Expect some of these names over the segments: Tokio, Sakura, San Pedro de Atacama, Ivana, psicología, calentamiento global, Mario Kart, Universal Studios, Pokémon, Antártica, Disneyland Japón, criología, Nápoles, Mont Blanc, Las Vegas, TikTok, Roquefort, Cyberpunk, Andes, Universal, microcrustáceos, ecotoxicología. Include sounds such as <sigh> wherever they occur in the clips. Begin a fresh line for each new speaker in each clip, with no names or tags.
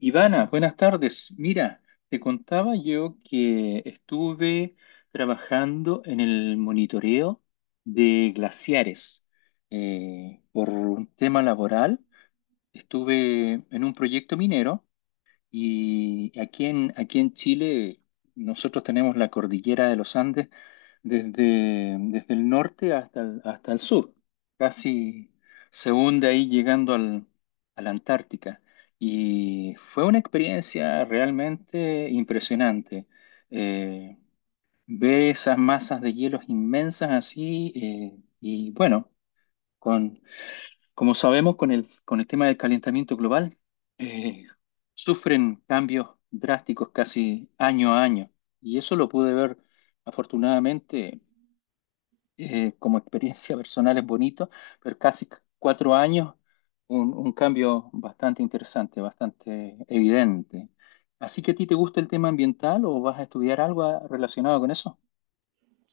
Ivana, buenas tardes. Mira, te contaba yo que estuve trabajando en el monitoreo de glaciares. Por un tema laboral, estuve en un proyecto minero y aquí en Chile nosotros tenemos la cordillera de los Andes desde el norte hasta el sur. Casi se hunde ahí llegando a la Antártica. Y fue una experiencia realmente impresionante. Eh, Ver esas masas de hielos inmensas así y bueno, con como sabemos, con el tema del calentamiento global, eh, sufren cambios drásticos casi año a año. Y eso lo pude ver, afortunadamente, como experiencia personal es bonito, pero casi cuatro años, un cambio bastante interesante, bastante evidente. Así que a ti te gusta el tema ambiental o vas a estudiar algo relacionado con eso?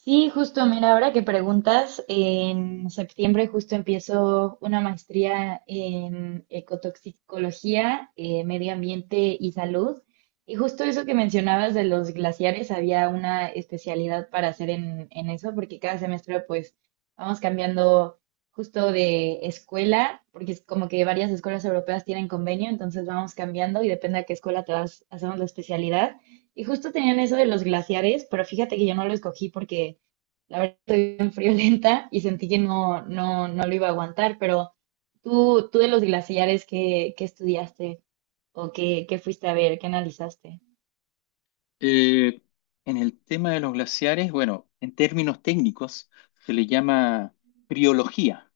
Sí, justo, mira, ahora que preguntas, en septiembre justo empiezo una maestría en ecotoxicología, medio ambiente y salud. Y justo eso que mencionabas de los glaciares, había una especialidad para hacer en eso, porque cada semestre pues vamos cambiando justo de escuela, porque es como que varias escuelas europeas tienen convenio, entonces vamos cambiando y depende a qué escuela te vas, hacemos la especialidad. Y justo tenían eso de los glaciares, pero fíjate que yo no lo escogí porque la verdad estoy bien friolenta y sentí que no, no, no lo iba a aguantar, pero tú de los glaciares, ¿qué estudiaste o qué fuiste a ver, qué analizaste?
Eh, en el tema de los glaciares, bueno, en términos técnicos se le llama criología.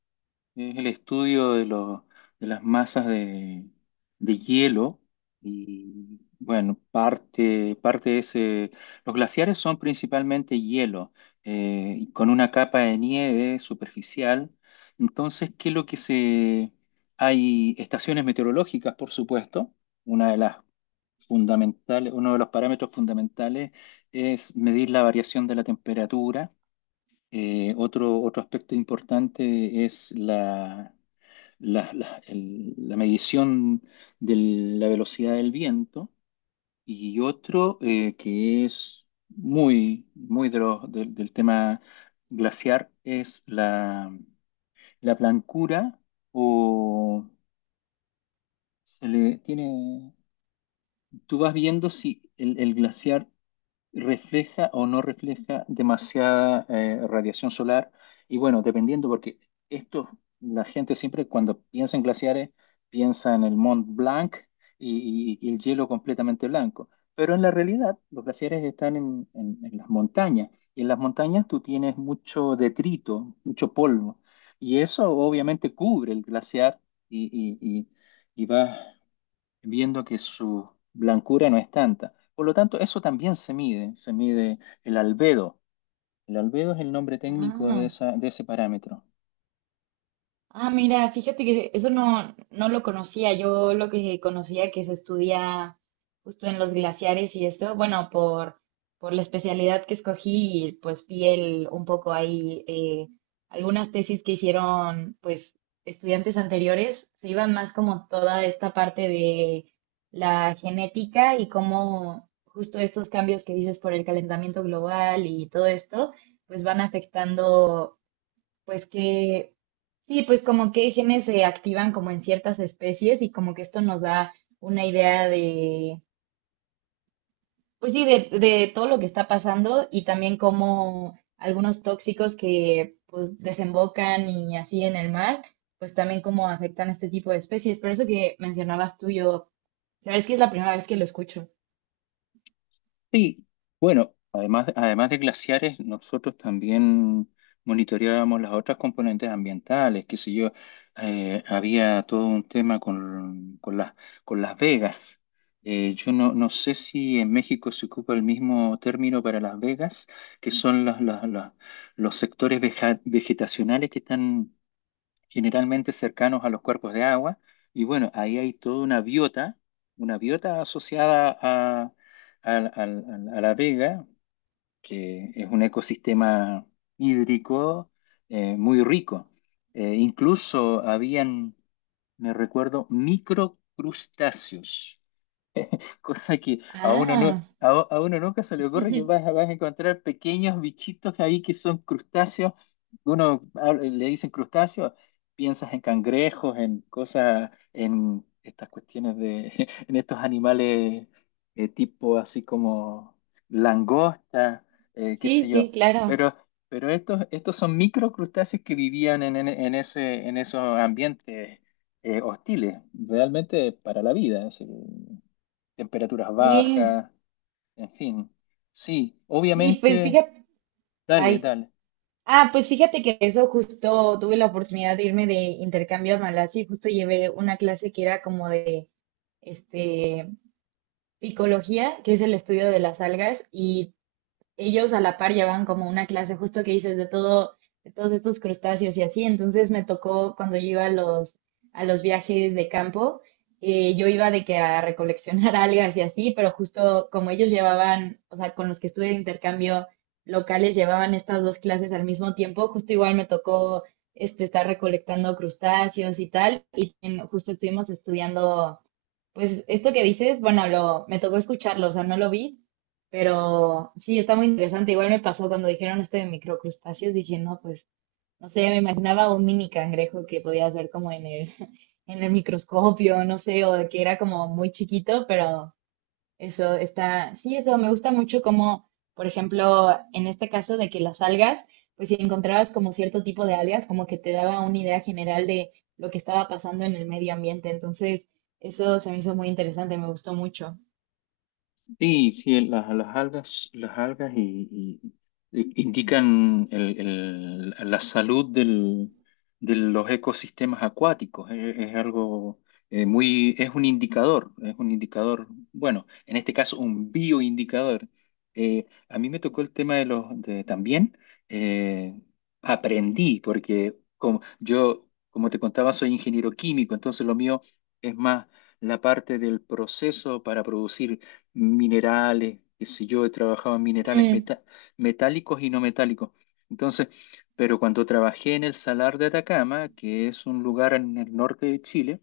Es el estudio de las masas de hielo y bueno, parte de ese... Los glaciares son principalmente hielo, y con una capa de nieve superficial. Entonces, ¿qué es lo que se...? Hay estaciones meteorológicas, por supuesto. Una de las fundamentales, Uno de los parámetros fundamentales es medir la variación de la temperatura. Otro aspecto importante es la medición de la velocidad del viento, y otro que es muy de del tema glaciar es la blancura o se le tiene, tú vas viendo si el glaciar refleja o no refleja demasiada radiación solar. Y bueno, dependiendo, porque esto, la gente siempre cuando piensa en glaciares, piensa en el Mont Blanc y el hielo completamente blanco. Pero en la realidad, los glaciares están en las montañas. Y en las montañas tú tienes mucho detrito, mucho polvo. Y eso obviamente cubre el glaciar y, y, y va viendo que su blancura no es tanta. Por lo tanto, eso también se mide el albedo. El albedo es el nombre técnico de
Ah.
esa, de ese parámetro.
Ah, mira, fíjate que eso no lo conocía. Yo lo que conocía que se estudia justo en los glaciares y eso, bueno, por la especialidad que escogí, y pues vi el un poco ahí algunas tesis que hicieron pues estudiantes anteriores, se iban más como toda esta parte de la genética y cómo justo estos cambios que dices por el calentamiento global y todo esto, pues van afectando. Pues que, sí, pues como que genes se activan como en ciertas especies y como que esto nos da una idea de, pues sí, de todo lo que está pasando y también como algunos tóxicos que pues desembocan y así en el mar, pues también como afectan a este tipo de especies. Pero eso que mencionabas tú, yo, la verdad es que es la primera vez que lo escucho.
Sí, bueno, además de glaciares, nosotros también monitoreábamos las otras componentes ambientales, qué sé yo, había todo un tema con Las Vegas. Yo no sé si en México se ocupa el mismo término para Las Vegas, que son los sectores vegetacionales que están generalmente cercanos a los cuerpos de agua. Y bueno, ahí hay toda una biota asociada al- al- a la vega, que es un ecosistema hídrico muy rico. Incluso habían, me recuerdo, microcrustáceos. <laughs> cosa que a uno no,
Ah,
A, uno nunca se le ocurre
<laughs>
que vas a encontrar pequeños bichitos ahí que son crustáceos. Le dicen crustáceos, piensas en cangrejos, en cosas, en estas cuestiones de, <laughs> en estos animales tipo así como langosta, qué sé
sí, sí,
yo.
claro.
Pero, pero estos, estos son microcrustáceos que vivían en en esos ambientes hostiles, realmente para la vida. Así temperaturas
Sí,
bajas, en fin. Sí,
sí, pues
obviamente,
fíjate,
dale,
ay.
dale.
Ah, pues fíjate que eso justo tuve la oportunidad de irme de intercambio a Malasia y justo llevé una clase que era como de este picología, que es el estudio de las algas y ellos a la par llevan como una clase justo que dices de todo, de todos estos crustáceos y así. Entonces me tocó cuando yo iba a los viajes de campo, yo iba de que a recoleccionar <laughs> algas y así, pero justo como ellos llevaban, o sea, con los que estuve de intercambio locales llevaban estas dos clases al mismo tiempo, justo igual me tocó este, estar recolectando crustáceos y tal, y en- justo estuvimos estudiando pues esto que dices, bueno, lo, me tocó escucharlo, o sea, no lo vi, pero sí, está muy interesante. Igual me pasó cuando dijeron esto de microcrustáceos, dije, no, pues, no sé, me imaginaba un mini cangrejo que podías ver como en el, <laughs> en el microscopio, no sé, o que era como muy chiquito, pero eso está, sí, eso me gusta mucho como, por ejemplo, en este caso de que las algas, pues si encontrabas como cierto tipo de algas, como que te daba una idea general de lo que estaba pasando en el medio ambiente. Entonces, eso se me hizo muy interesante, me gustó mucho.
Sí, sí, las algas, y- indican la salud de los ecosistemas acuáticos. Es algo es un indicador, bueno, en este caso un bioindicador. A mí me tocó el tema de también eh, aprendí porque como, yo, como te contaba, soy ingeniero químico, entonces lo mío es más la parte del proceso para producir minerales, qué sé yo, he trabajado en minerales
Mm,
metálicos y no metálicos. Entonces, pero cuando trabajé en el Salar de Atacama, que es un lugar en el norte de Chile,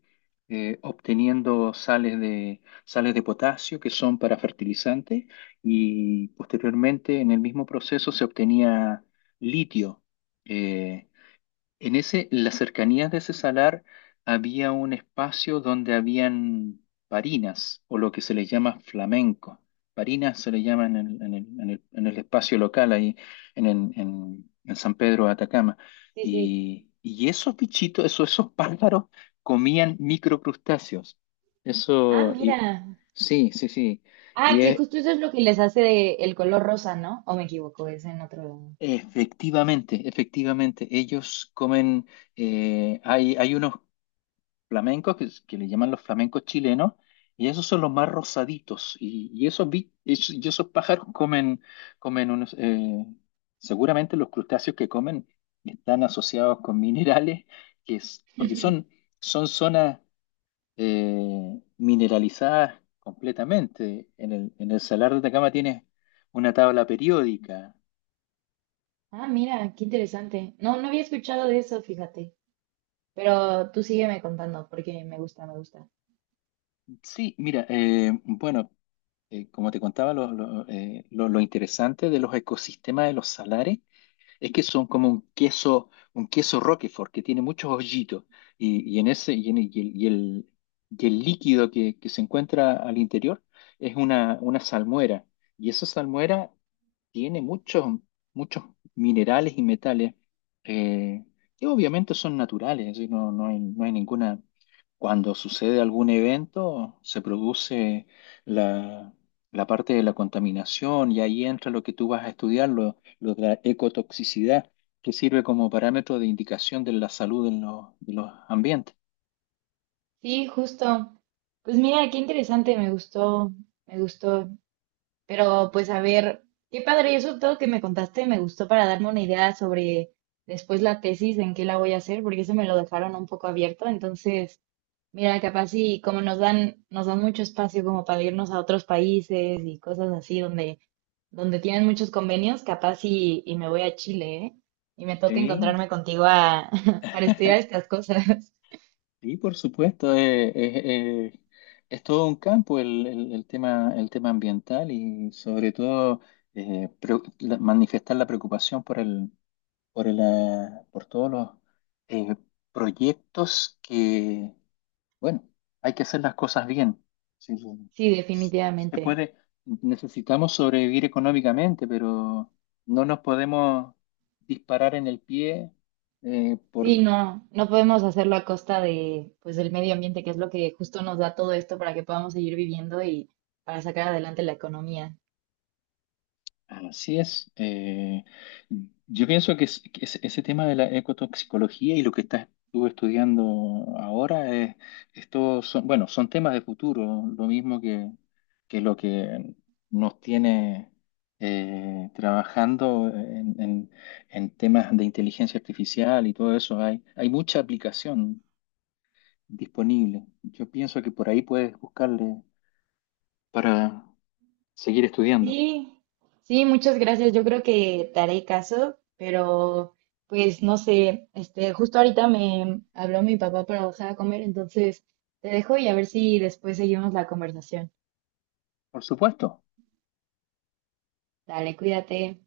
obteniendo sales sales de potasio que son para fertilizantes, y posteriormente en el mismo proceso se obtenía litio. eh, en las cercanías de ese salar había un espacio donde habían parinas, o lo que se les llama flamenco. Parinas se le llama en el espacio local ahí en San Pedro de Atacama.
sí, sí.
Y esos bichitos, esos, esos pájaros comían microcrustáceos.
Ah,
Eso, y-
mira.
sí, sí, sí.
Ah,
Y
que
es,
justo eso es lo que les hace de- el color rosa, ¿no? ¿O me equivoco? Es en otro lado.
efectivamente, efectivamente, ellos comen hay, hay unos, flamencos que le llaman los flamencos chilenos, y esos son los más rosaditos, y esos, y esos pájaros <laughs> comen, comen unos, seguramente los crustáceos que comen están asociados con minerales, que es, porque son,
<laughs>
son zonas mineralizadas completamente. En el Salar de Atacama tienes una tabla periódica.
Ah, mira, qué interesante. No había escuchado de eso, fíjate. Pero tú sígueme contando porque me gusta, me gusta.
Sí, mira, bueno como te contaba, lo interesante de los ecosistemas de los salares es que son como un queso Roquefort que tiene muchos hoyitos, y en ese y, en- y el, y el- y el líquido que se encuentra al interior es una salmuera, y esa salmuera tiene muchos minerales y metales, eh, que obviamente son naturales, es decir, no hay, no hay ninguna. Cuando sucede algún evento, se produce la, la parte de la contaminación y ahí entra lo que tú vas a estudiar, lo de la ecotoxicidad, que sirve como parámetro de indicación de la salud en de los ambientes.
Sí, justo. Pues mira, qué interesante, me gustó, me gustó. Pero pues a ver, qué padre, eso todo que me contaste me gustó para darme una idea sobre después la tesis, en qué la voy a hacer, porque eso me lo dejaron un poco abierto. Entonces, mira, capaz y como nos dan mucho espacio como para irnos a otros países y cosas así donde, donde tienen muchos convenios, capaz y me voy a Chile, ¿eh? Y me toca
Sí,
encontrarme contigo a, <laughs> para estudiar estas cosas. <laughs>
y por supuesto, eh, es todo un campo el tema ambiental, y sobre todo eh, pre- manifestar la preocupación por el, por todos los eh, proyectos que, bueno, hay que hacer las cosas bien. Sí, sí.
Sí,
Se
definitivamente.
puede, necesitamos sobrevivir económicamente, pero no nos podemos disparar en el pie
Sí,
por...
no, no podemos hacerlo a costa de, pues, del medio ambiente, que es lo que justo nos da todo esto para que podamos seguir viviendo y para sacar adelante la economía.
Así es. Yo pienso que, que ese tema de la ecotoxicología y lo que estás tú estudiando ahora, es, estos son, bueno, son temas de futuro, lo mismo que lo que nos tiene trabajando en temas de inteligencia artificial y todo eso. Hay mucha aplicación disponible. Yo pienso que por ahí puedes buscarle para seguir estudiando.
Sí, sí, muchas gracias. Yo creo que te haré caso, pero pues no sé, este, justo ahorita me habló mi papá para bajar a comer, entonces te dejo y a ver si después seguimos la conversación.
Por supuesto.
Dale, cuídate.